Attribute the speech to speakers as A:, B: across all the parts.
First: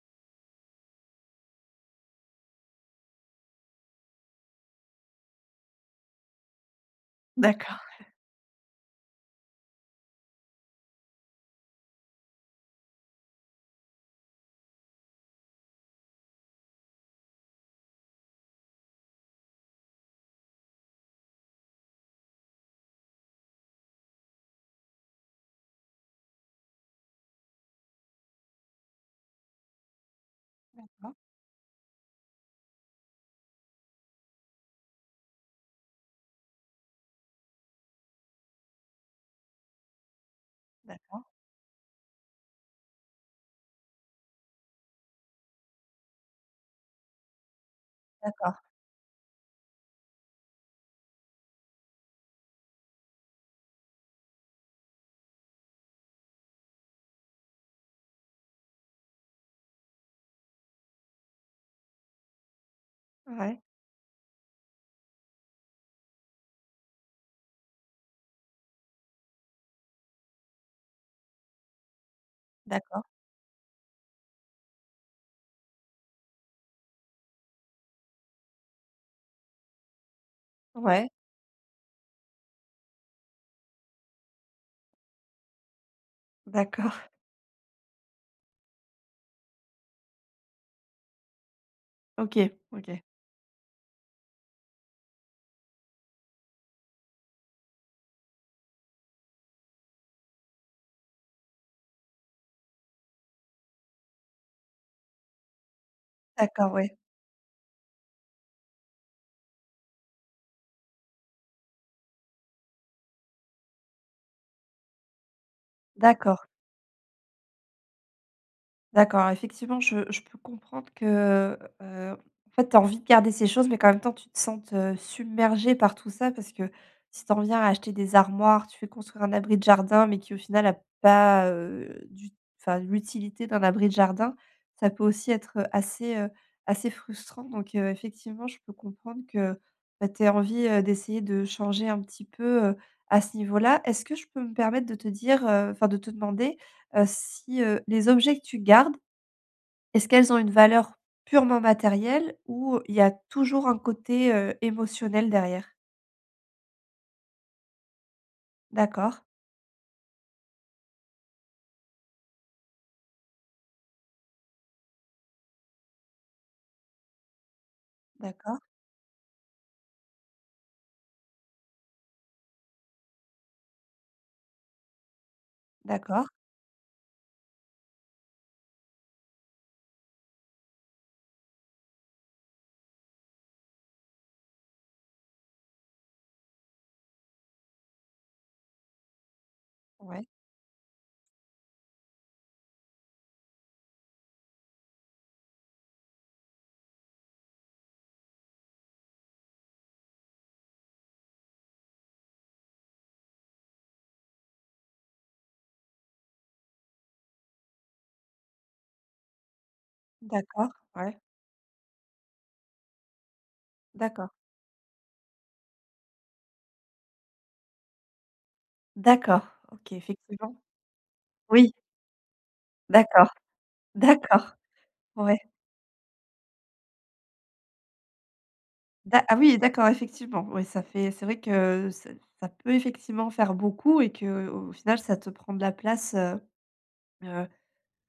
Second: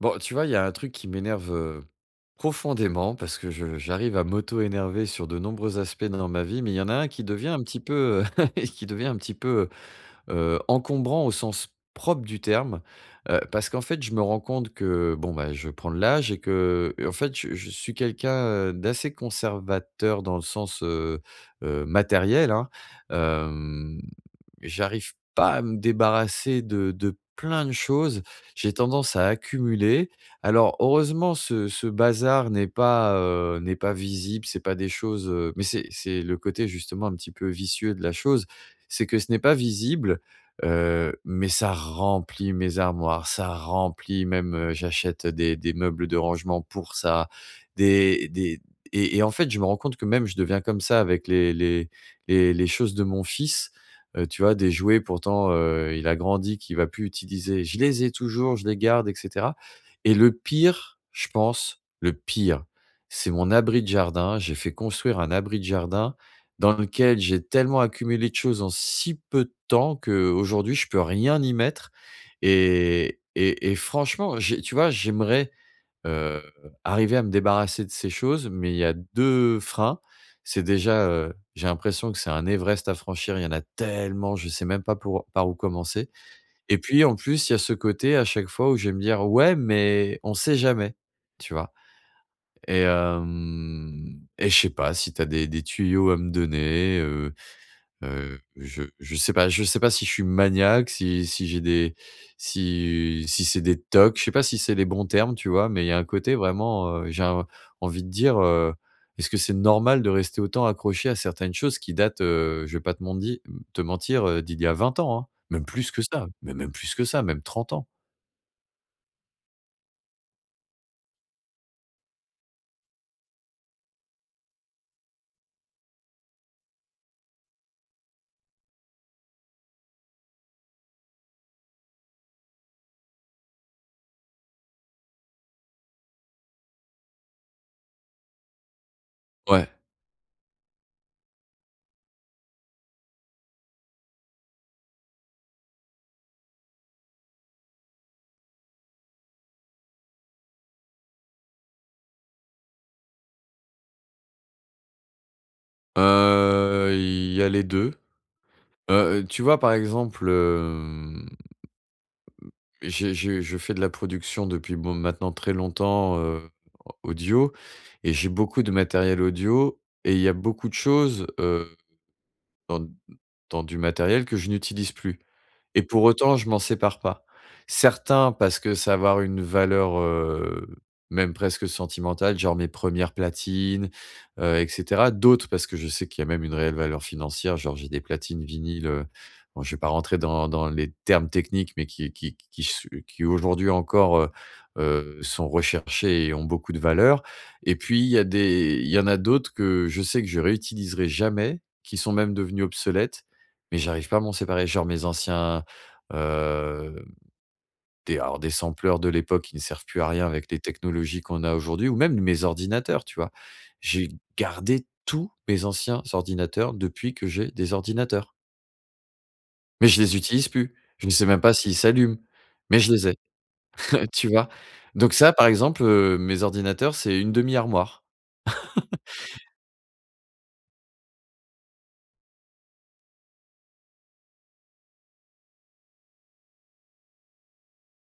A: Bon, tu vois, il y a un truc qui m'énerve, profondément parce que je j'arrive à m'auto-énerver sur de nombreux aspects dans ma vie, mais il y en a un qui devient un petit
B: D'accord,
A: peu qui devient un petit peu, encombrant au sens propre du terme, parce qu'en fait, je me rends compte que, bon, bah, je prends de l'âge et que, en fait, je suis quelqu'un, d'assez conservateur dans le sens, matériel, hein. Hem, j'arrive pas à me débarrasser de plein de choses. J'ai tendance à accumuler. Alors heureusement, ce bazar n'est pas visible, c'est pas des choses, mais c'est le côté justement un petit peu vicieux de la chose, c'est que ce n'est pas visible,
B: d'accord,
A: mais ça remplit mes armoires, ça remplit même, j'achète des meubles de rangement pour ça, des
B: d'accord.
A: et en fait, je me rends compte que même je deviens comme ça avec les choses de mon fils, tu vois? Des jouets pourtant, il a grandi, qu'il va plus utiliser. Je les ai toujours, je les garde et cetera. Et le pire, je pense, le pire, c'est mon
B: Ouais,
A: abri de jardin. J'ai fait construire un abri de jardin dans lequel j'ai tellement accumulé de choses en si peu de temps qu'aujourd'hui je peux rien y mettre
B: d'accord,
A: et franchement, j'ai tu vois, j'aimerais, heu, arriver à me débarrasser de ces choses, mais il y a 2 freins. C'est déjà,
B: ouais,
A: j'ai l'impression que c'est un Everest à franchir, il y en a tellement, je sais même pas pour par où commencer et
B: d'accord.
A: puis en plus, il y a ce côté à chaque fois où je vais me dire: «Ouais, mais on sait jamais», tu vois?
B: OK,
A: Et
B: OK.
A: hem et je sais pas si tu as des tuyaux à me donner. Je sais pas je sais pas si je suis maniaque, si si j'ai des si si c'est des tocs, je sais pas si c'est les bons termes, tu vois? Mais il y a un côté
B: D'accord,
A: vraiment,
B: ouais.
A: j'ai un envie de dire, «Est-ce que c'est normal de rester autant accroché à certaines choses qui datent», je vais pas te mondi te mentir, d'il y a 20 ans, hein? Même plus que ça,
B: D'accord.
A: mais même plus que ça, même trente ans.
B: D'accord, effectivement, je peux comprendre que, en fait, tu as envie de garder ces choses, mais qu'en même temps, tu te sentes, submergée par tout ça. Parce que si tu en viens à acheter des armoires, tu fais construire un abri de jardin, mais qui, au final, a pas, l'utilité d'un abri de jardin, ça peut aussi être, assez, assez frustrant. Donc, effectivement, je peux comprendre que,
A: Ouais,
B: bah, tu aies envie, d'essayer de changer un petit peu, à ce niveau-là. Est-ce que je peux me permettre de te dire, de te demander, si, les objets que tu gardes est-ce qu'elles ont une valeur purement matérielle ou il y a toujours un côté, émotionnel derrière?
A: il y a les 2.
B: D'accord,
A: Tu vois, par exemple, j'ai je fais de la production depuis, bon, maintenant très longtemps, audio, et j'ai
B: d'accord,
A: beaucoup de matériel audio et il y a beaucoup de choses, dans dans du matériel que je n'utilise plus. Et pour
B: d'accord,
A: autant, je m'en sépare pas. Certains parce que ça va avoir une valeur, même presque sentimentale, genre mes premières platines, et cetera. D'autres parce que je sais qu'il y a même une réelle valeur financière, genre j'ai des platines vinyles, bon je vais pas rentrer
B: ouais,
A: dans les termes techniques, mais qui aujourd'hui encore, sont recherchées et ont beaucoup de valeur. Et puis il y a des il y en a d'autres que je sais que je réutiliserai jamais, qui sont même devenus obsolètes, mais j'arrive pas à m'en séparer. Genre mes anciens. Heu, des alors des sampleurs de l'époque qui ne servent plus à rien avec les
B: d'accord, ouais,
A: technologies qu'on a aujourd'hui ou même mes ordinateurs, tu vois? J'ai
B: d'accord,
A: gardé tous mes anciens ordinateurs depuis que j'ai des ordinateurs.
B: d'accord,
A: Mais
B: OK,
A: je les utilise
B: effectivement.
A: plus. Je ne sais même pas
B: Oui,
A: s'ils s'allument, mais je les ai,
B: d'accord,
A: tu vois?
B: d'accord,
A: Donc ça,
B: ouais,
A: par exemple, mes ordinateurs, c'est une demi-armoire.
B: d'a ah oui, d'accord, effectivement. Oui, ça fait c'est vrai que ça peut effectivement faire beaucoup et que au final, ça te prend de la place, heu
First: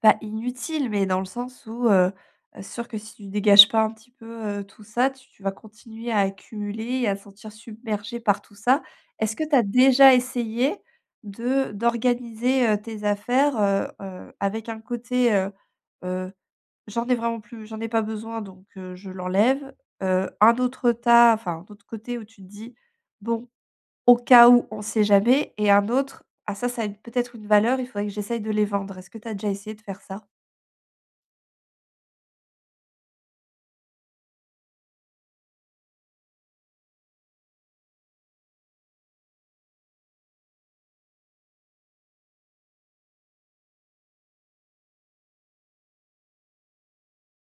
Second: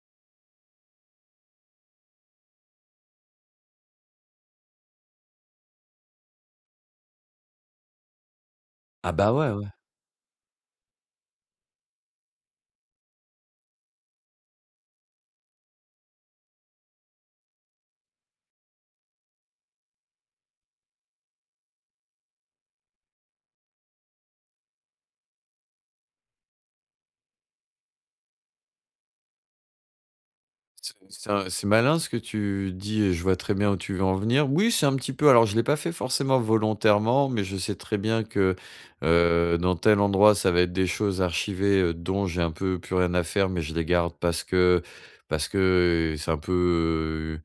B: pas inutile, mais dans le sens où, sûr que si tu dégages pas un petit peu, tout ça, tu vas continuer à accumuler et à te sentir submergé par tout ça.
A: Ah bah,
B: Est-ce que
A: ouais,
B: tu as
A: ouais.
B: déjà essayé de d'organiser, tes affaires, avec un côté, heu: «J'en ai vraiment plus j'en ai pas besoin donc, je l'enlève», un autre côté où tu te dis: «Bon, au cas où, on sait jamais», et un autre: «Ah ça, ça a une peut-être une valeur, il faudrait que j'essaye de les vendre». Est-ce que tu as déjà essayé de faire ça?
A: C'est un c'est malin ce que tu dis et je vois très bien où tu veux en venir. Oui, c'est un petit peu alors je ne l'ai pas fait forcément volontairement, mais je sais très bien que, dans tel endroit, ça va être des choses archivées, dont j'ai un peu plus rien à faire, mais je les garde parce que c'est un peu, heu,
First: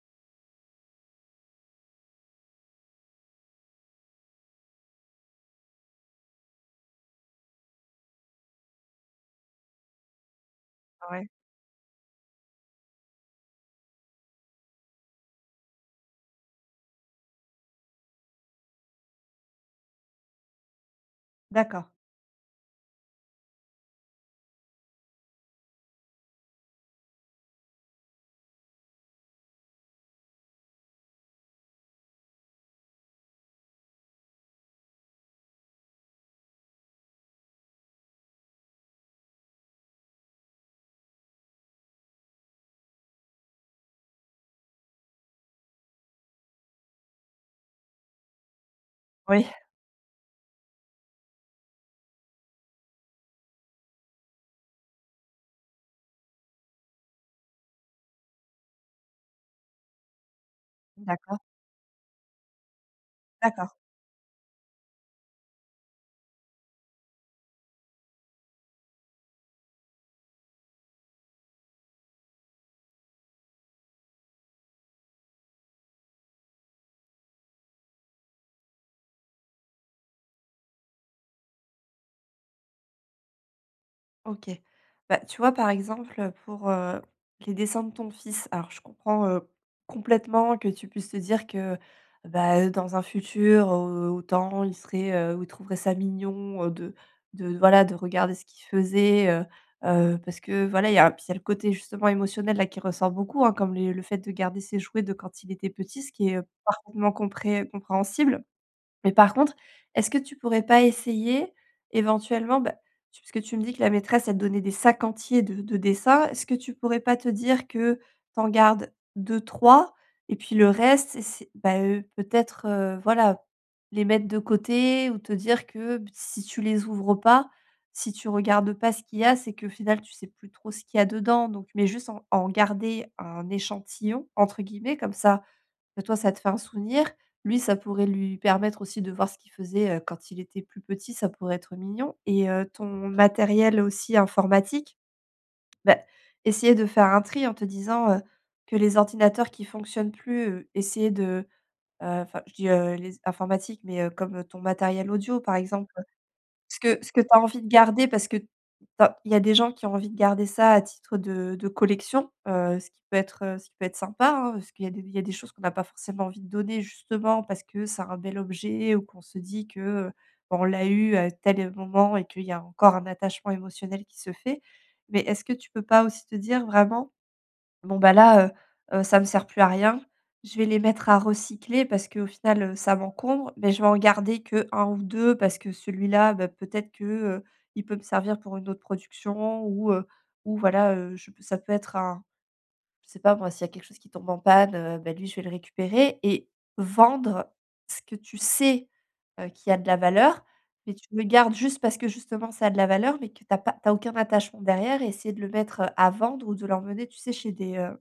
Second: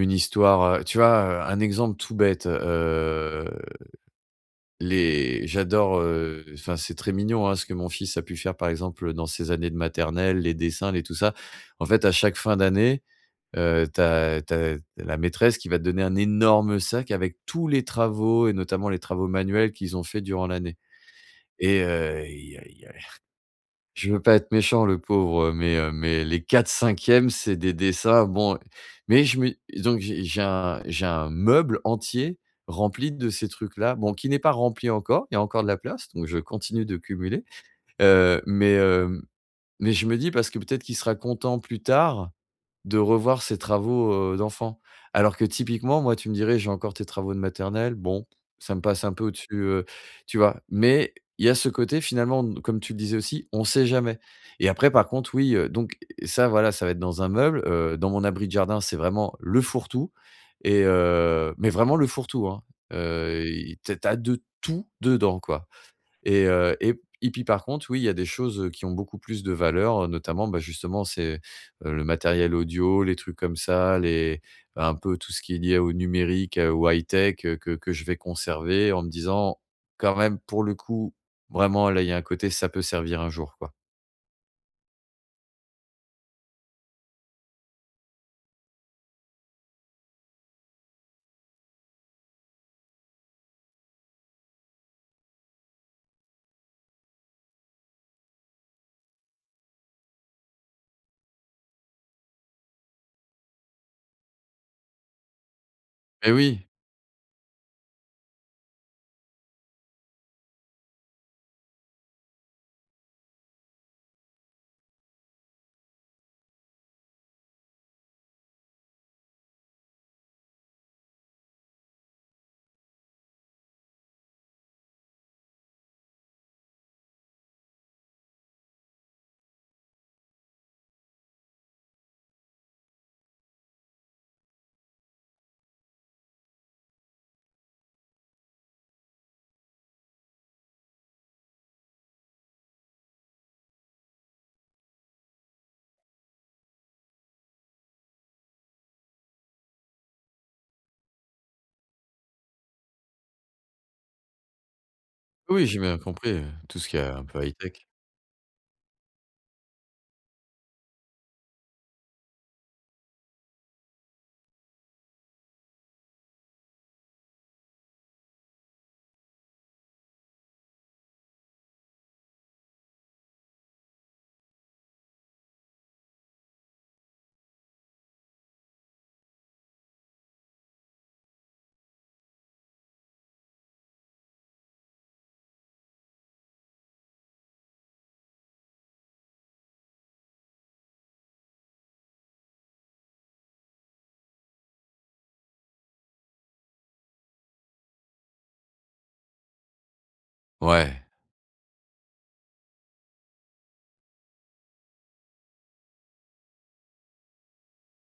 A: une histoire, tu vois? Un exemple tout bête, les j'adore, enfin, c'est très mignon, hein, ce que mon fils a pu faire, par exemple, dans ses années de maternelle, les dessins, les
B: Ah,
A: tout
B: ouais.
A: ça. En fait, à chaque fin d'année, heu, tu as la maîtresse qui va te donner un énorme sac avec tous les travaux et notamment les travaux manuels qu'ils ont fait durant l'année et
B: D'accord.
A: il y a je veux pas être méchant le pauvre, mais les quatre cinquièmes c'est des dessins, bon mais je me donc j'ai un meuble entier rempli de ces trucs-là, bon qui n'est pas rempli encore, il y a encore de la place, donc je continue de cumuler, heu, mais hem, mais je me dis parce que peut-être qu'il sera content plus tard de revoir ses travaux, d'enfant. Alors que typiquement, moi, tu me dirais: «J'ai encore tes travaux de maternelle». Bon, ça me passe un peu
B: Oui.
A: au-dessus, tu vois? Mais il y a ce côté finalement, d comme tu le disais aussi, on sait jamais. Et après par contre, oui, donc ça voilà, ça va être dans un meuble, dans mon abri de jardin, c'est vraiment le fourre-tout et
B: D'accord,
A: mais vraiment le fourre-tout, hein.
B: d'accord.
A: Il tu as de tout dedans, quoi. Et heu et et puis par contre, oui, il y a des choses, qui ont beaucoup plus de valeur, notamment, bah, justement, c'est, le matériel audio, les trucs comme ça, les bah, un peu tout ce qui est lié au numérique, au high-tech, que je vais conserver en me disant: «Quand même, pour le coup, vraiment, là, il y a un côté, ça peut servir un jour, quoi».
B: OK. Bah, tu vois, par exemple, pour, les dessins de ton fils, alors je comprends, complètement que tu puisses te dire que, bah, dans un futur, autant il serait, ou il trouverait ça mignon, de regarder ce qu'il faisait, parce que voilà, il y a puis il y a le côté justement émotionnel là qui ressort beaucoup, hein, comme les le fait de garder ses jouets de quand il était petit, ce qui
A: Mais
B: est,
A: oui,
B: parfaitement compréhensible. Mais par contre, est-ce que tu pourrais pas essayer éventuellement, bah, tu parce que tu me dis que la maîtresse, elle te donnait des sacs entiers de dessins. Est-ce que tu pourrais pas te dire que t'en gardes deux trois, et puis le reste, c'est bah, peut-être, voilà, les mettre de côté ou te dire que si tu les ouvres pas, si tu regardes pas ce qu'il y a, c'est qu'au final, tu sais plus trop ce qu'il y a dedans donc mais juste en garder un «échantillon» entre guillemets comme ça que toi, ça te fait un souvenir. Lui, ça pourrait lui permettre aussi de voir ce qu'il faisait, quand il était plus petit, ça pourrait être mignon. Et ton matériel aussi informatique, bah, essayer de faire un tri en te disant, que les ordinateurs qui fonctionnent plus, essayer de, je dis, les informatiques, mais comme ton matériel audio, par
A: oui, j'ai
B: exemple.
A: bien compris,
B: Ce
A: tout ce qui
B: que
A: est
B: ce que
A: un
B: tu as
A: peu
B: envie de
A: high-tech.
B: garder parce que tu il y a des gens qui ont envie de garder ça à titre de collection, ce qui peut être, ce qui peut être sympa, hein, parce qu'il y a des il y a des choses qu'on n'a pas forcément envie de donner justement parce que c'est un bel objet ou qu'on se dit que, on l'a eu à tel moment et qu'il y a encore un attachement émotionnel qui se fait. Mais est-ce que tu peux pas aussi te dire vraiment: «Bon bah là, ça me sert plus à rien. Je vais les mettre à recycler parce qu'au final, ça m'encombre, mais je vais en garder que un ou 2 parce que celui-là, bah, peut-être que, il peut me servir pour une autre production ou voilà, je ça peut être un je sais pas moi, s'il y a quelque chose qui tombe en panne, bah, lui je vais le récupérer et vendre ce que tu sais, qui a de la valeur, mais
A: Ouais.
B: tu le gardes juste parce que justement ça a de la valeur, mais que t'as pas t'as aucun attachement derrière», et essayer de le mettre, à vendre ou de l'emmener, tu sais, chez des,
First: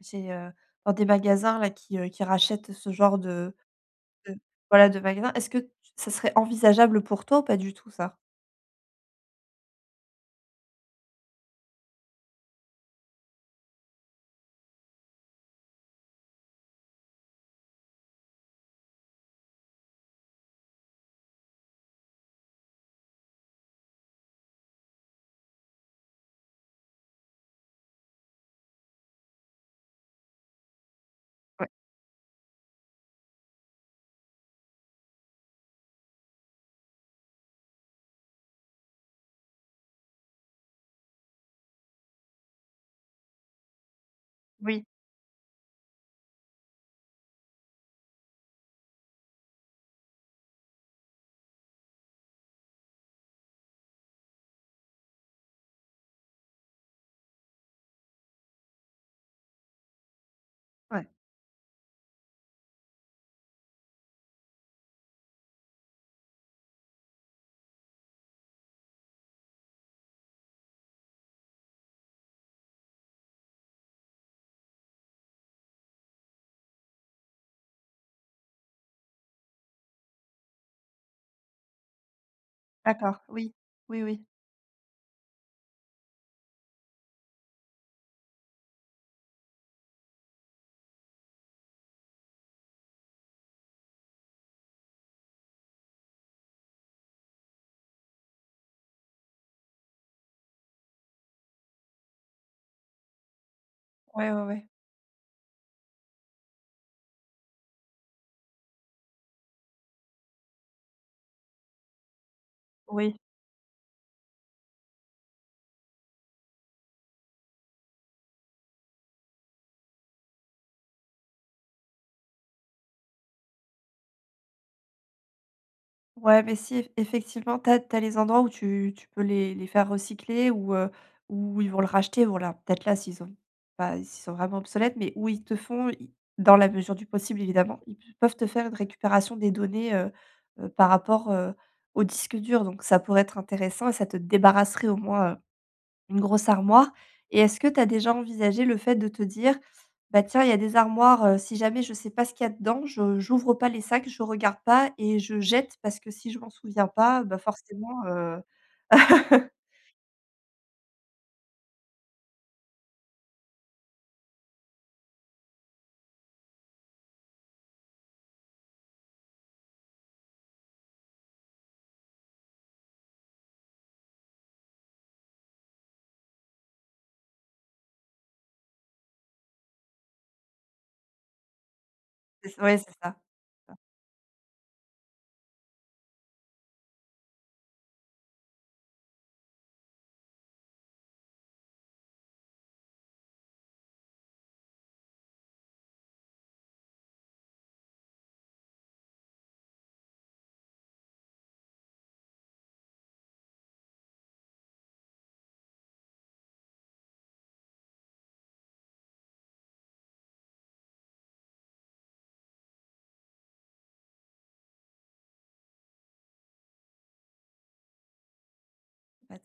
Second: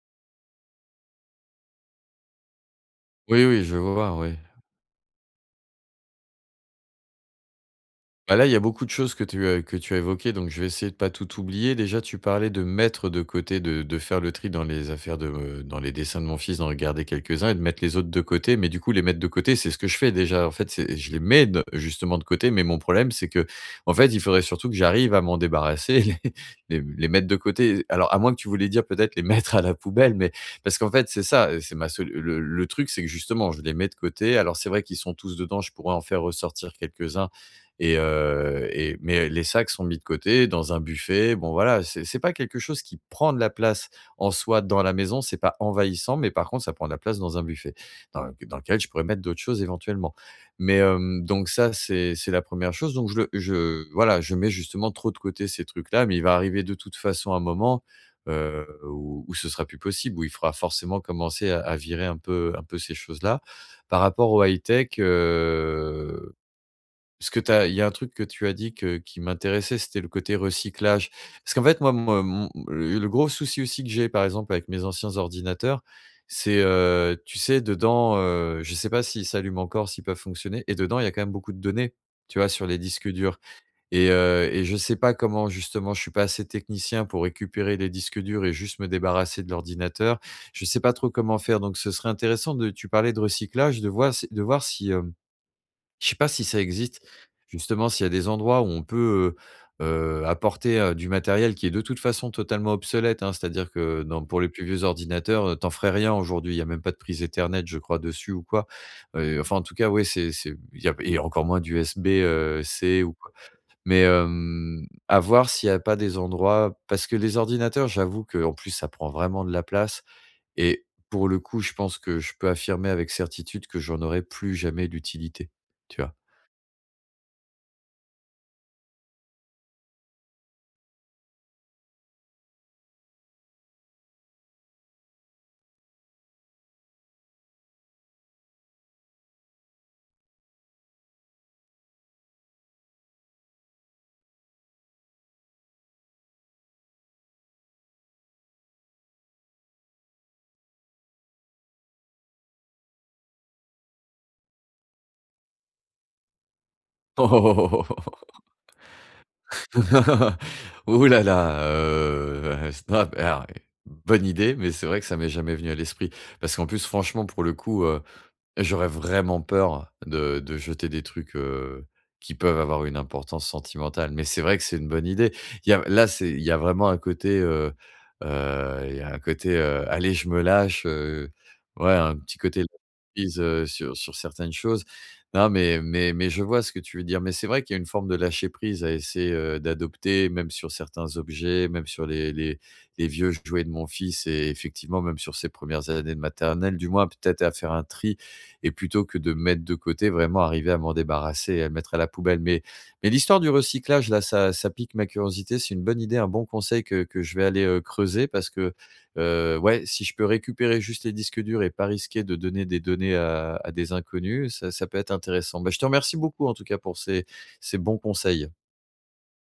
B: j'ai, heu, dans des magasins là qui rachètent ce genre
A: Oui,
B: de
A: oui, je vois,
B: de
A: oui.
B: magasins. Est-ce que tu Ça serait envisageable pour toi ou pas du tout ça?
A: Bah, là, il y a beaucoup de choses que tu as évoquées, donc je vais essayer de pas tout oublier. Déjà, tu parlais de mettre de côté, de faire le tri dans les affaires de, dans les dessins de mon fils, d'en regarder quelques-uns et de mettre les autres de côté. Mais du coup, les mettre de côté, c'est ce que je fais déjà. En fait, c'est je les mets de justement de côté, mais mon problème, c'est que en fait, il faudrait surtout que j'arrive à m'en débarrasser, les mettre de côté. Alors, à moins que tu voulais dire peut-être les mettre à la poubelle, mais parce qu'en fait, c'est ça,
B: Ouais.
A: c'est ma sol le truc, c'est que justement, je les mets de côté. Alors, c'est vrai qu'ils sont tous dedans, je pourrais en faire ressortir quelques-uns mais les sacs sont mis de côté dans un buffet. Bon voilà, c'est pas quelque chose qui prend de la place en soi dans
B: Oui.
A: la maison, c'est pas envahissant, mais par contre, ça prend de la place dans un buffet dans lequel je pourrais mettre d'autres choses éventuellement. Mais hem, donc ça, c'est la première chose. Donc je voilà, je mets justement trop de côté ces trucs-là, mais il va arriver de toute façon un moment, où où ce sera plus possible, où il faudra forcément
B: Ouais.
A: commencer à virer un peu ces choses-là. Par rapport au high-tech, parce que tu as il y a un truc que tu as dit que qui m'intéressait, c'était le côté recyclage. Parce qu'en fait, moi, mon mon le gros souci aussi que j'ai, par exemple, avec mes anciens ordinateurs, c'est, tu sais, dedans, je sais pas s'ils s'allument encore, s'ils peuvent fonctionner et dedans, il y a quand même beaucoup de données, tu vois, sur les disques
B: D'accord.
A: durs
B: Oui. Oui,
A: et
B: oui.
A: heu et je sais pas comment justement, je suis pas assez technicien pour récupérer les disques durs et juste me débarrasser de l'ordinateur. Je sais pas trop comment faire, donc ce serait intéressant de tu parlais de recyclage, de voir si je sais pas si ça existe, justement, s'il y a des endroits où on peut, apporter, du matériel qui est de toute façon totalement obsolète, hein. C'est-à-dire que dans
B: Ouais,
A: pour
B: ouais,
A: les plus
B: ouais.
A: vieux ordinateurs, tu ferais rien aujourd'hui. Il n'y a même pas de prise Ethernet, je crois, dessus ou quoi. Enfin, en tout cas, oui c'est il y a et encore moins d'USB, C ou
B: Oui.
A: quoi. Mais, hem, à voir s'il n'y a pas des endroits parce que les ordinateurs, j'avoue qu'en plus, ça prend vraiment de la place et pour le coup, je pense que je peux affirmer avec certitude que j'en aurai plus jamais d'utilité, tu vois?
B: Ouais, mais si effectivement, t'as les endroits où tu peux les faire recycler ou, où ils vont le racheter. Bon là, peut-être là, s'ils ont pas s'ils sont vraiment obsolètes, mais où ils te font i dans la mesure du possible évidemment, ils p peuvent te faire une récupération des données, par rapport, au disque dur. Donc ça pourrait être intéressant et ça te débarrasserait au moins, une grosse armoire. Et est-ce que tu as déjà envisagé le fait de te dire: «Bah, tiens, il y a des armoires, si jamais je sais pas ce qu'il y a dedans, je j'ouvre pas les sacs, je regarde pas et je jette parce que si je m'en souviens pas, bah,
A: Oh,
B: forcément,
A: Ouh là là, ah, alors, bonne idée, mais c'est vrai que ça m'est jamais venu à l'esprit. Parce qu'en plus, franchement, pour le coup, j'aurais vraiment peur de jeter des trucs, qui peuvent avoir une importance sentimentale, mais c'est vrai que c'est une bonne idée. Il y a là, c'est il y a vraiment un côté, il y a un côté, allez, je me lâche, ouais, un petit
B: c'est
A: côté
B: ouais, c'est ça.
A: lâche-prise,
B: Ça,
A: sur certaines choses. Non, mais je vois ce que tu veux dire, mais c'est vrai qu'il y a une forme de lâcher-prise à essayer, d'adopter, même sur certains objets, même sur les vieux jouets de mon fils et effectivement, même sur ses premières années de maternelle, du moins peut-être à faire un tri et plutôt que de mettre de côté, vraiment arriver à m'en débarrasser et à le mettre à la poubelle. Mais l'histoire du recyclage, là, ça pique ma curiosité. C'est une bonne idée, un bon conseil que je vais aller, creuser parce que, ouais, si je peux récupérer juste les disques durs et pas risquer de donner des données à des inconnus, ça peut être intéressant. Bah, je te remercie beaucoup en tout cas pour ces ces bons conseils.
B: ouais.